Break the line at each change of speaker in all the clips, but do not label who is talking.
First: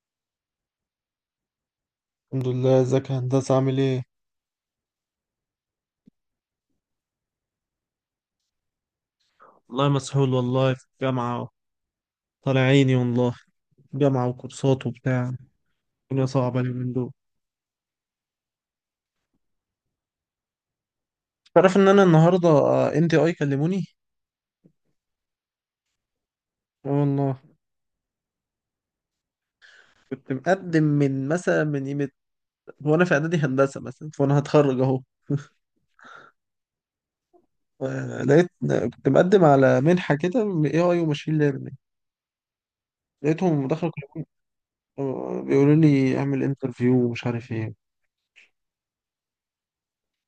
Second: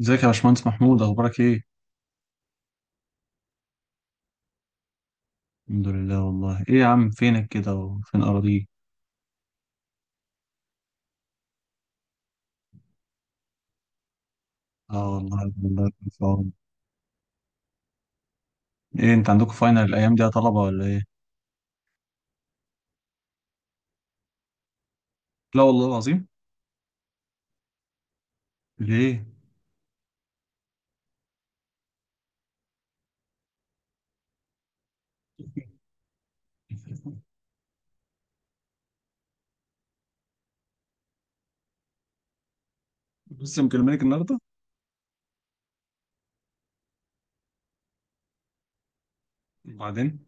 ازيك يا باشمهندس محمود اخبارك ايه؟
الحمد لله. ازيك يا هندسة؟ عامل ايه؟
الحمد لله. والله ايه يا عم، فينك كده وفين اراضيك؟
والله مسحول، والله في الجامعة. طالع عيني والله. جامعة وكورسات
اه
وبتاع.
والله، الله يكون في
الدنيا
عونك.
صعبة اليومين دول.
ايه انت عندكم فاينل الايام دي يا طلبه ولا ايه؟
تعرف ان انا النهارده ان تي اي كلموني.
لا والله العظيم.
اه والله.
ليه؟
كنت مقدم من مثلا، من قيمه. وانا في اعدادي هندسه مثلا فانا هتخرج اهو. لقيت، كنت مقدم على منحه كده اي اي وماشين ليرنينج.
لسه
لقيتهم دخلوا.
مكلمينك
كلموني،
النهارده؟
بيقولوا لي اعمل انترفيو ومش عارف ايه.
وبعدين؟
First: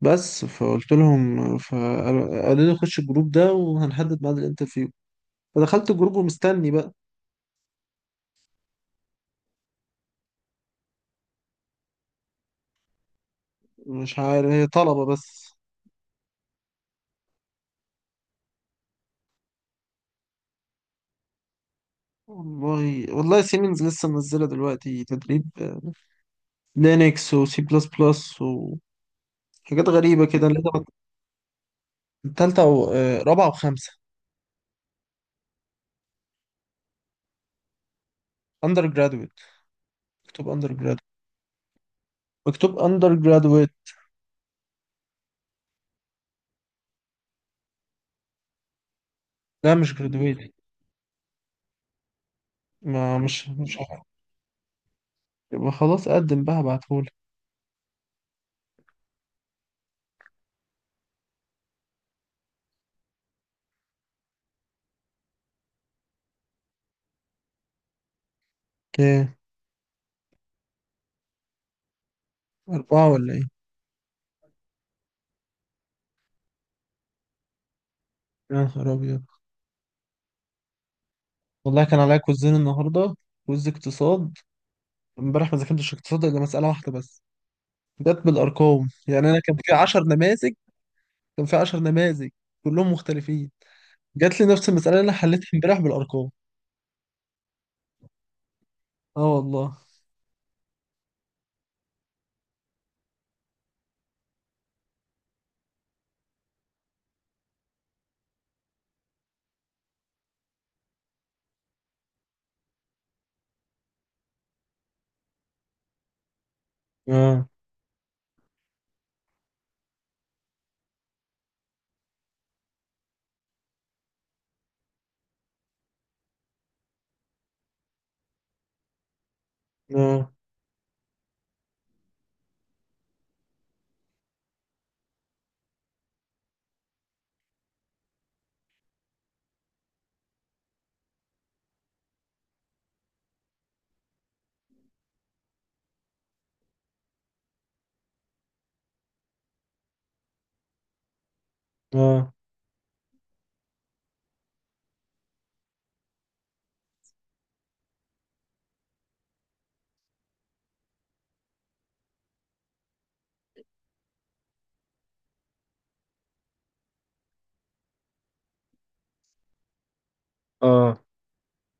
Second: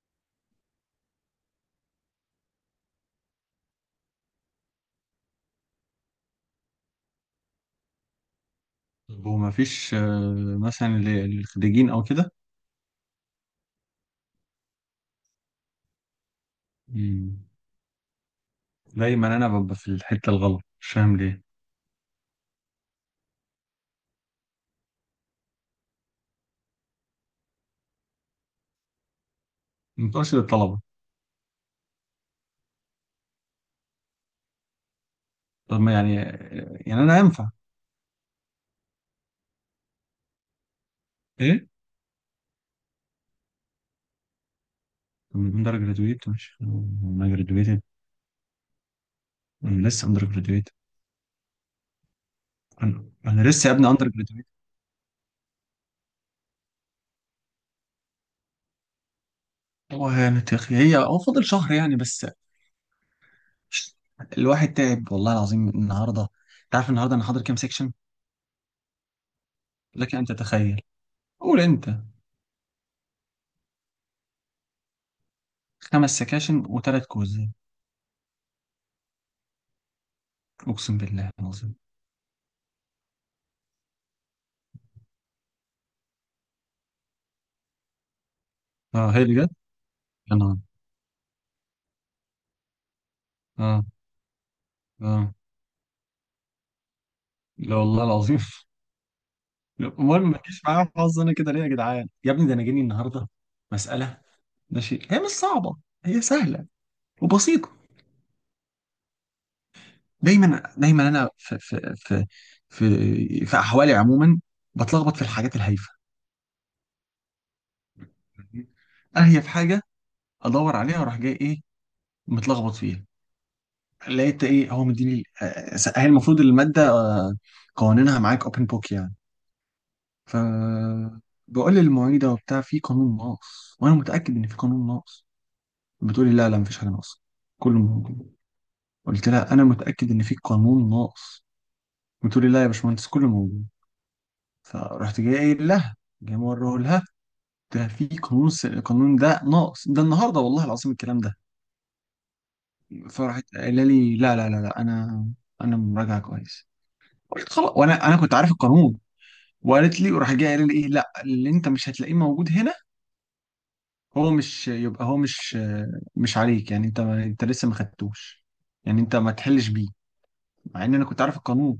بس فقلت لهم، فقالوا لي خش الجروب ده وهنحدد ميعاد الانترفيو. فدخلت الجروب ومستني بقى.
هو ما فيش مثلا للخريجين او كده؟
مش عارف، هي طلبة بس.
مم. دايما انا ببقى في الحته الغلط، مش فاهم ليه.
والله والله، سيمنز لسه منزلة دلوقتي تدريب لينكس وسي بلس بلس وحاجات
ما
غريبة
بتقولش
كده، اللي هي
للطلبه؟
تالتة و رابعة وخمسة.
طب ما يعني، يعني انا ينفع؟
اندر جرادويت، مكتوب اندر جرادويت،
ايه؟
مكتوب اندر جرادويت.
طب من اندر جرادويت، مش انا جرادويتد؟
لا،
انا
مش
لسه اندر.
جرادويت.
انا
ما
أنا
مش
لسه يا
مش
ابني
عارف.
اندر جراديويت.
يبقى خلاص قدم بقى، هبعتهولك.
هو يعني تخ- هي هو فاضل شهر يعني بس. الواحد تعب والله العظيم النهارده. انت عارف النهارده انا حاضر كام سيكشن؟
ايه،
لك ان تتخيل. قول انت.
أربعة ولا ايه؟
خمس سكاشن وثلاث كويزات.
يا نهار أبيض.
اقسم بالله العظيم.
والله كان عليا كوزين النهاردة، كوز اقتصاد. امبارح ما ذاكرتش اقتصاد إلا مسألة واحدة بس. جت بالارقام،
اه هي
يعني انا
بجد.
كان في 10
يا
نماذج،
نهار.
كان في 10 نماذج كلهم مختلفين.
اه،
جات لي نفس المساله اللي انا
اه.
حليتها امبارح بالارقام.
لا والله العظيم
اه والله.
لا، امال ما تجيش معايا حظ؟ انا كده ليه يا جدعان؟ يا ابني ده انا جاني النهارده مساله، ماشي هي مش صعبه، هي سهله وبسيطه. دايما دايما انا في احوالي عموما بتلخبط في الحاجات الهايفه.
اه،
اهي في حاجه ادور عليها واروح جاي ايه، متلخبط فيها. لقيت ايه، هو مديني، هي المفروض الماده، قوانينها معاك اوبن بوك يعني.
اه،
ف بقول للمعيده وبتاع في قانون ناقص، وانا متاكد ان في قانون ناقص. بتقولي لا لا، مفيش حاجه ناقصه، كله موجود. قلت لها انا متاكد ان في قانون ناقص. بتقولي لا يا باشمهندس، كله موجود. فرحت جاي قايل لها، جاي موريه لها، ده في قانون القانون ده ناقص ده، النهارده والله العظيم الكلام ده.
اه،
فراحت قايله لي لا لا لا لا، انا مراجعه كويس. قلت خلاص، وانا كنت عارف القانون. وقالت لي، وراح جاي قايله لي ايه، لا اللي انت مش هتلاقيه موجود هنا، هو مش يبقى هو مش، مش عليك يعني، انت لسه ما خدتوش، يعني انت ما تحلش بيه. مع ان
اه.
انا كنت عارف القانون.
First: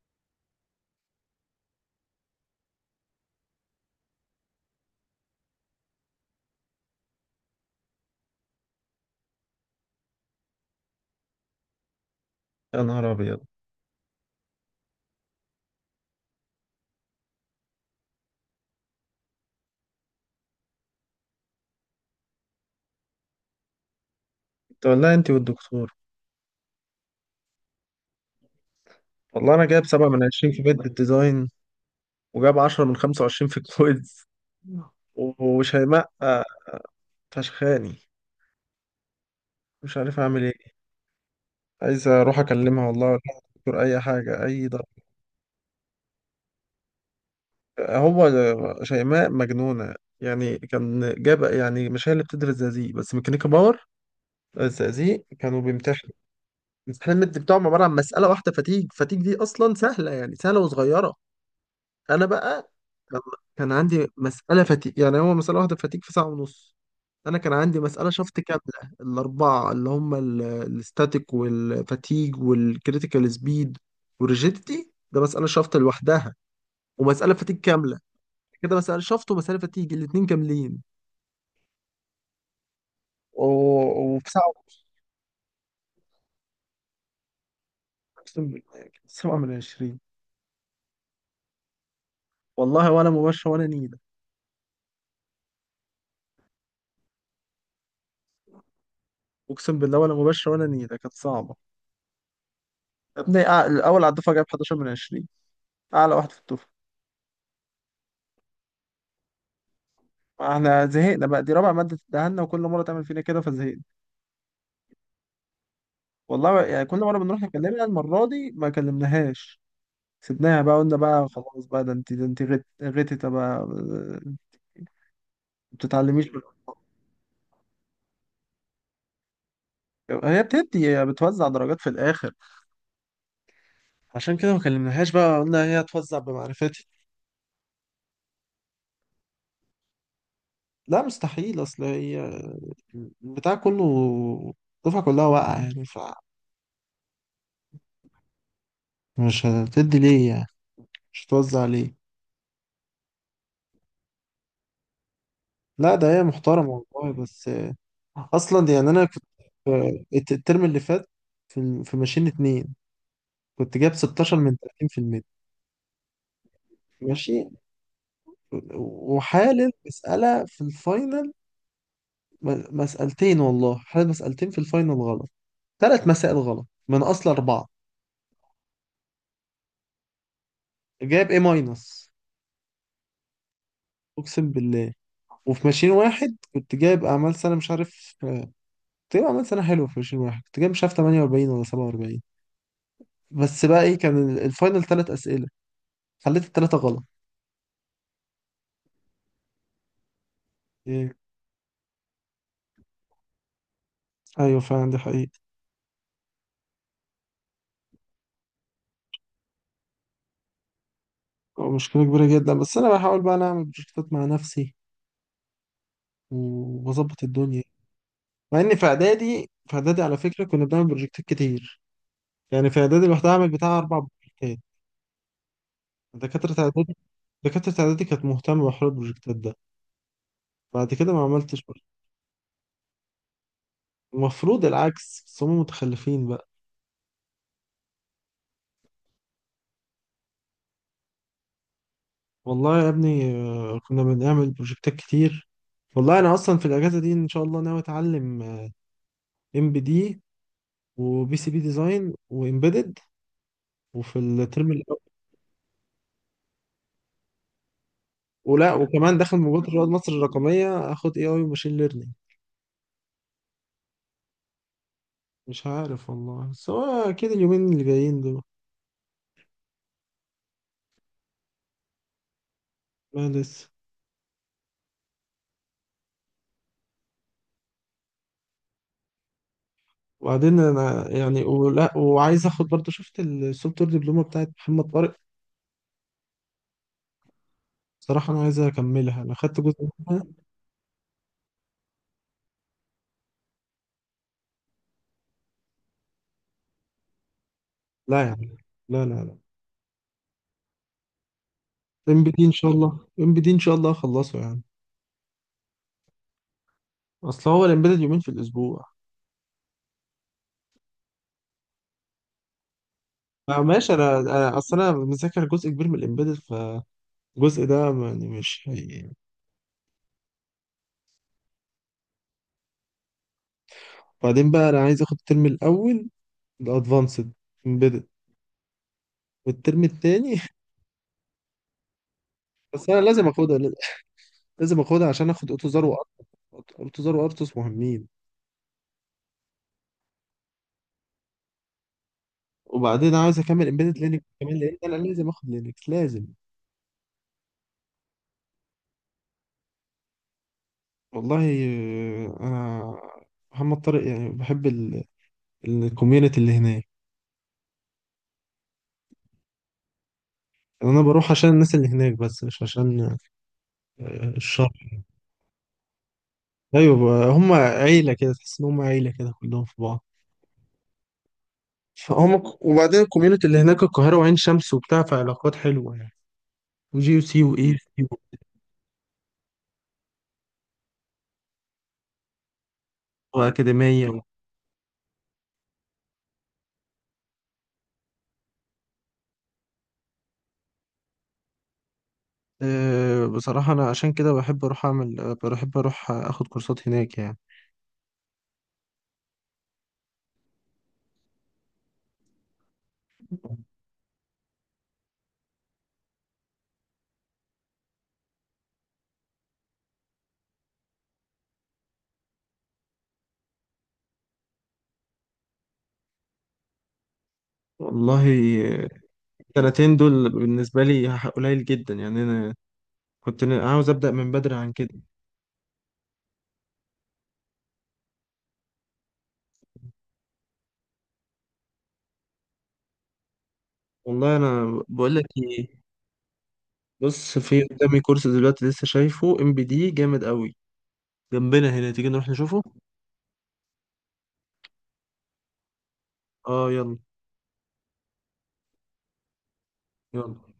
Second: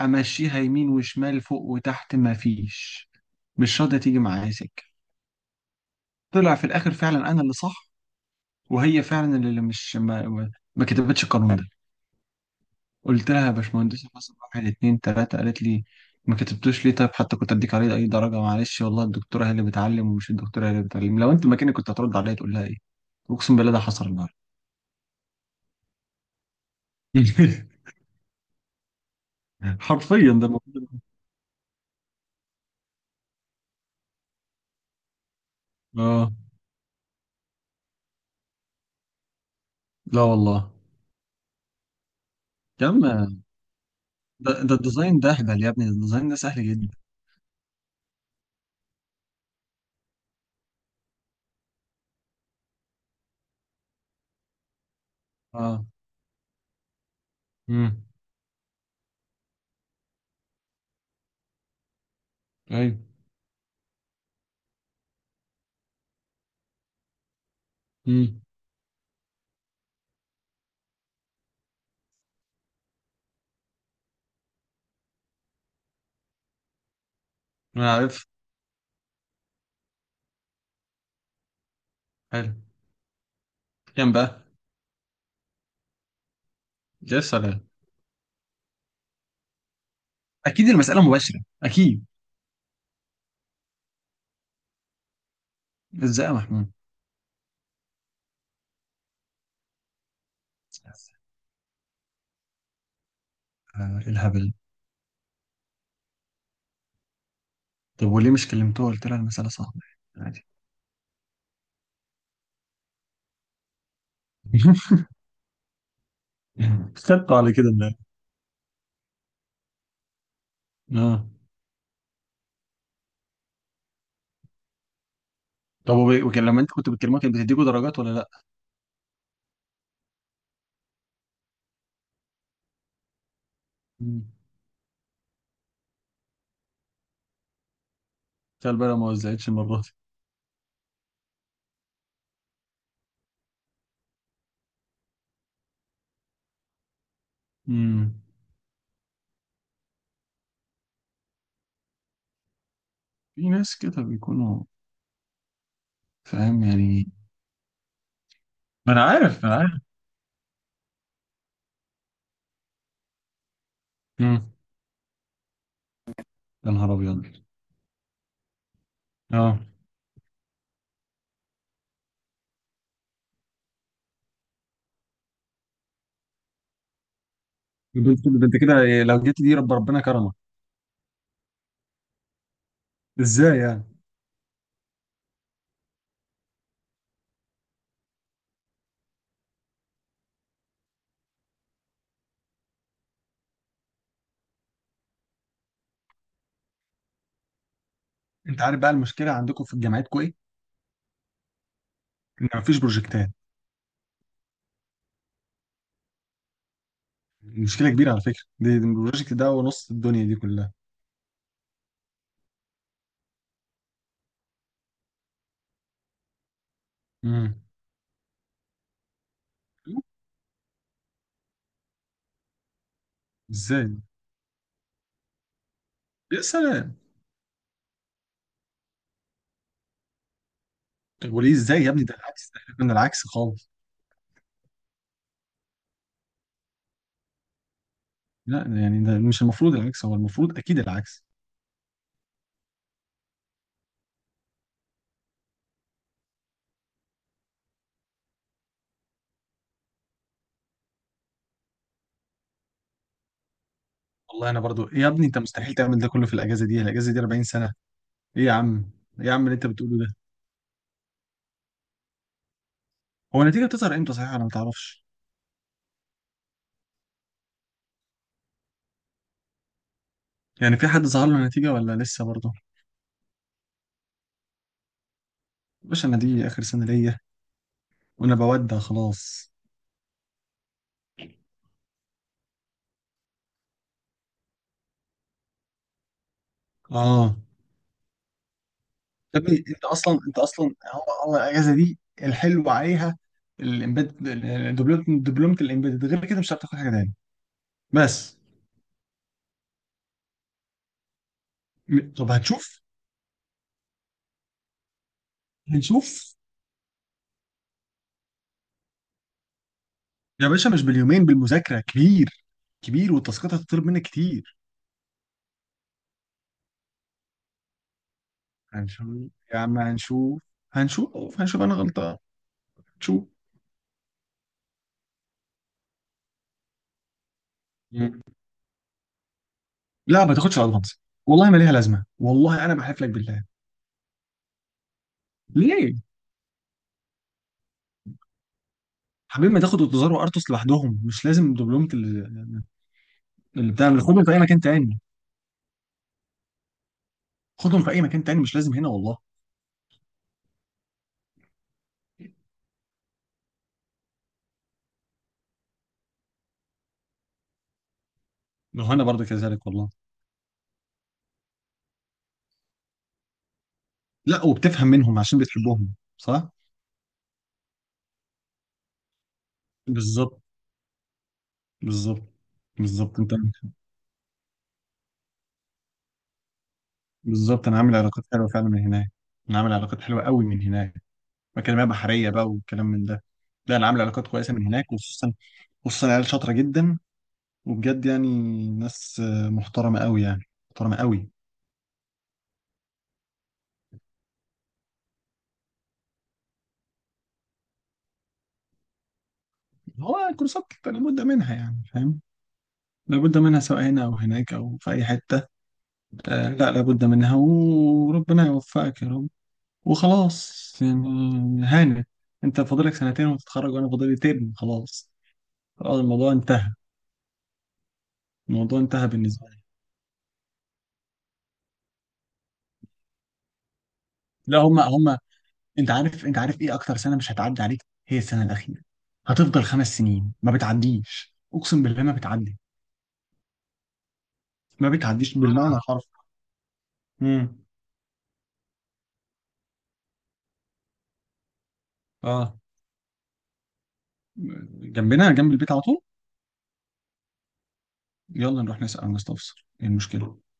امشيها يمين وشمال فوق وتحت، ما فيش، مش راضيه تيجي معايا سكه. طلع في الاخر فعلا انا اللي صح، وهي فعلا اللي مش ما كتبتش القانون ده.
يا نهار
قلت
ابيض.
لها يا باشمهندسة، حصل واحد اتنين تلاتة. قالت لي ما كتبتوش ليه؟ طيب حتى كنت اديك عليه اي درجة. معلش والله الدكتورة هي اللي بتعلم، ومش الدكتورة هي اللي بتعلم. لو انت مكاني كنت هترد عليا تقول لها ايه؟ اقسم بالله ده حصل النهارده
انت والله، انت والدكتور. والله انا جايب سبعة من
حرفيا ده
عشرين في
المفروض.
بيت الديزاين، وجايب 10 من 25 في الكويز. وشيماء
اه.
فشخاني. مش عارف
لا
اعمل ايه.
والله.
عايز اروح اكلمها
يا
والله، ولا
عم،
الدكتور، اي حاجة،
ده,
اي
ده
ضرب.
الديزاين ده اهبل يا ابني، ده الديزاين ده سهل جدا.
هو شيماء مجنونة، يعني كان جاب. يعني مش هي اللي بتدرس زقازيق بس، ميكانيكا باور. الزقازيق كانوا
اه.
بيمتحنوا. الامتحان المد بتاعهم عبارة عن
امم.
مسألة واحدة فتيج. فتيج دي أصلا سهلة يعني، سهلة وصغيرة. أنا بقى
ايوه.
كان كان عندي مسألة فتيج، يعني هو مسألة واحدة فتيج في ساعة ونص. أنا كان عندي مسألة شفط
امم.
كاملة، الأربعة اللي هم الاستاتيك والفتيج والكريتيكال سبيد والريجيديتي. ده مسألة شفط لوحدها، ومسألة فتيج
انا
كاملة.
عارف.
كده مسافة شفط ومسافة تيجي الاتنين كاملين.
حلو. كام
وفي
بقى؟
ساعة ونص.
يا سلام.
أقسم بالله كانت 7 من 20.
اكيد المسألة مباشرة، اكيد.
والله، ولا مباشرة ولا نيلة.
ازاي يا محمود؟
أقسم بالله ولا مباشرة ولا نيلة، كانت صعبة. يا ابني، الأول على
إيه
الدفعة جايب
الهبل؟
11 من 20، أعلى واحد في الدفعة.
طب وليه مش كلمتوها، قلت لها المسألة صعبة، عادي؟
احنا زهقنا بقى، دي رابع مادة تدهنا وكل مرة تعمل فينا كده فزهقنا. والله يعني كل مرة
خدتوا
بنروح
على كده
نكلمها،
بقى.
المرة دي ما كلمناهاش. سيبناها بقى، قلنا
اه.
بقى خلاص بقى، ده انت غتت بقى ما
طب وب-
بتتعلميش
وكان
بقى.
لما انت كنت بتكلمها كانت بتديكوا درجات ولا لا؟
هي بتوزع درجات في الآخر.
مم.
عشان كده ما كلمناهاش بقى، قلنا هي هتوزع بمعرفتي.
تخيل بقى لو ما وزعتش المرة دي.
لا مستحيل، اصل هي البتاع كله، الدفعة كلها واقعة يعني.
مم.
فمش هتدي ليه؟ يعني مش هتوزع ليه.
في ناس كده بيكونوا.
لا، ده هي
فاهم
محترمة
يعني.
والله، بس اصلا يعني
ما انا
انا كنت
عارف، ما انا عارف.
الترم اللي فات في ماشين اتنين كنت جايب 16
مم.
من 30%.
يا نهار ابيض.
ماشي.
اه.
وحالل مسألة في الفاينل، مسألتين. والله حالل مسألتين في الفاينل غلط، ثلاث مسائل غلط من اصل اربعة.
ده انت، ده انت كده لو جيت دي، ربنا كرمك.
جايب ايه، ماينس.
ازاي يعني؟
اقسم بالله. وفي ماشين واحد كنت جايب اعمال سنه مش عارف، كنت جايب اعمال سنه حلوه. في ماشين واحد كنت جايب مش عارف، 48 ولا 47. بس بقى ايه، كان الفاينل ثلاث اسئله، خليت الثلاثه غلط.
انت عارف بقى المشكلة عندكم في جامعتكم ايه؟
ايه.
ان مفيش بروجكتات.
ايوه فعلا، دي حقيقه.
مشكلة كبيرة على فكرة دي البروجكت ده، ونص الدنيا دي كلها.
مشكله كبيره جدا، بس انا بحاول بقى، أنا اعمل بروجكتات مع نفسي واظبط الدنيا. مع ان في
مم.
اعدادي على فكره كنا بنعمل بروجكتات كتير. يعني في اعدادي لوحدها اعمل بتاع
ازاي؟
اربع بروجكتات.
يا
دكاتره اعدادي
سلام.
دكاتره اعدادي كانت مهتمه بحوار البروجكتات ده. بعد كده ما
وليه؟
عملتش.
ازاي يا ابني، ده العكس، ده احنا كنا العكس خالص.
المفروض العكس، بس هم متخلفين بقى.
لا يعني ده مش المفروض العكس، هو المفروض اكيد العكس.
والله يا ابني، كنا بنعمل بروجكتات كتير. والله انا اصلا في الاجازه دي ان شاء الله ناوي اتعلم ام بي دي وبي سي بي ديزاين وامبيدد، وفي
والله انا
الترم
برضو إيه
الأول.
يا ابني، انت مستحيل تعمل ده كله في الاجازه دي 40 سنه. ايه يا
ولا
عم.
وكمان
ايه يا
داخل
عم اللي انت
مبادره رواد
بتقوله
مصر
ده؟
الرقميه اخد اي اي وماشين ليرنينج.
هو النتيجه بتظهر امتى صحيح؟ انا ما تعرفش.
مش عارف والله، بس هو اكيد اليومين اللي جايين دول.
يعني في حد ظهر له النتيجه ولا لسه برضو؟
ما لسه.
باشا انا دي اخر سنه ليا، وانا بودع خلاص.
وبعدين انا يعني، ولا وعايز اخد برضه، شفت السوفت وير دبلومه بتاعت محمد طارق.
اه.
صراحه انا عايز اكملها، انا
يا ابني
خدت
انت
جزء
اصلا
منها.
انت اصلا هو الاجازه دي الحلو عليها الامبيد. دبلومه الامبيد، غير كده مش هتعرف تاخد حاجه تاني.
لا يا
بس.
عم، لا، لا، لا. ام بي
طب
دي ان شاء
هنشوف.
الله، ام بي دي ان شاء الله اخلصه يعني.
هنشوف.
اصل هو الامبيدد يومين في الاسبوع.
يا باشا مش باليومين، بالمذاكرة كبير، كبير، والتاسكات
آه
هتطلب
ماشي،
منك
انا
كتير.
انا اصل انا مذاكر جزء كبير من الامبيدد، فالجزء ده يعني مش هي...
هنشوف يا عم، هنشوف هنشوف هنشوف، انا غلطان، هنشوف.
بعدين بقى انا عايز اخد الترم الاول، الادفانسد امبيدد،
مم.
والترم
لا
التاني
ما تاخدش الادفانس، والله ما ليها لازمة، والله انا
بس انا
بحلف لك
لازم
بالله.
اخدها، لازم اخدها عشان اخد اوتوزار
ليه؟
وارتوس. اوتوزار وارتوس مهمين.
حبيبي ما تاخد اوتوزار وارتوس لوحدهم، مش لازم دبلومة ال-،
وبعدين عاوز اكمل
اللي بتاع
امبيدد
اللي خدهم
لينكس
في اي
كمان،
مكان
لان انا
تاني،
لازم اخد لينكس لازم.
خدهم في اي مكان تاني، مش لازم هنا والله.
والله، انا محمد طارق يعني بحب الكوميونتي اللي هناك.
ما هو انا برضه كذلك والله.
انا بروح عشان الناس اللي هناك، بس مش عشان
لا، وبتفهم
الشر.
منهم عشان بتحبهم، صح.
ايوه بقى، هم عيله كده، تحس ان هم عيله كده كلهم في بعض.
بالظبط. بالظبط.
فهم وبعدين
بالظبط
الكوميونتي
انت.
اللي هناك القاهره وعين شمس وبتاع، فعلاقات حلوه يعني. وجي يو سي
بالظبط،
واي
انا عامل
سي
علاقات حلوه فعلا من هناك. انا عامل علاقات حلوه قوي من هناك، مكالمات بحريه بقى والكلام من ده. لا انا عامل
واكاديميه و...
علاقات كويسه من هناك، وخصوصا خصوصا عيال شاطره جدا، وبجد يعني ناس، محترمه قوي يعني، محترمه قوي.
أه بصراحه انا عشان كده بحب اروح اعمل، بحب اروح اخد كورسات هناك يعني.
هو الكورسات لابد منها يعني، فاهم، لابد منها سواء هنا او هناك او في اي حته. آه لا، لابد منها، وربنا يوفقك يا رب. وخلاص يعني هانت، انت فاضلك سنتين وتتخرج، وانا فاضلي ترم خلاص. خلاص الموضوع انتهى.
والله،
الموضوع انتهى بالنسبه لي.
السنتين دول بالنسبة لي قليل جدا يعني. أنا كنت عاوز أبدأ من بدري
لا،
عن
هم
كده.
هم انت عارف ايه اكتر سنه مش هتعدي عليك؟ هي السنه الاخيره، هتفضل خمس سنين ما بتعديش، اقسم بالله ما بتعدي،
والله أنا
ما
بقول لك
بتعديش بالمعنى
إيه،
الحرفي.
بص
امم.
في قدامي كورس دلوقتي، لسه شايفه ام بي دي جامد قوي جنبنا هنا، تيجي نروح
اه.
نشوفه.
جنبنا، جنب البيت على طول.
اه يلا،
يلا نروح نسال مستفسر ايه المشكله.
يلا.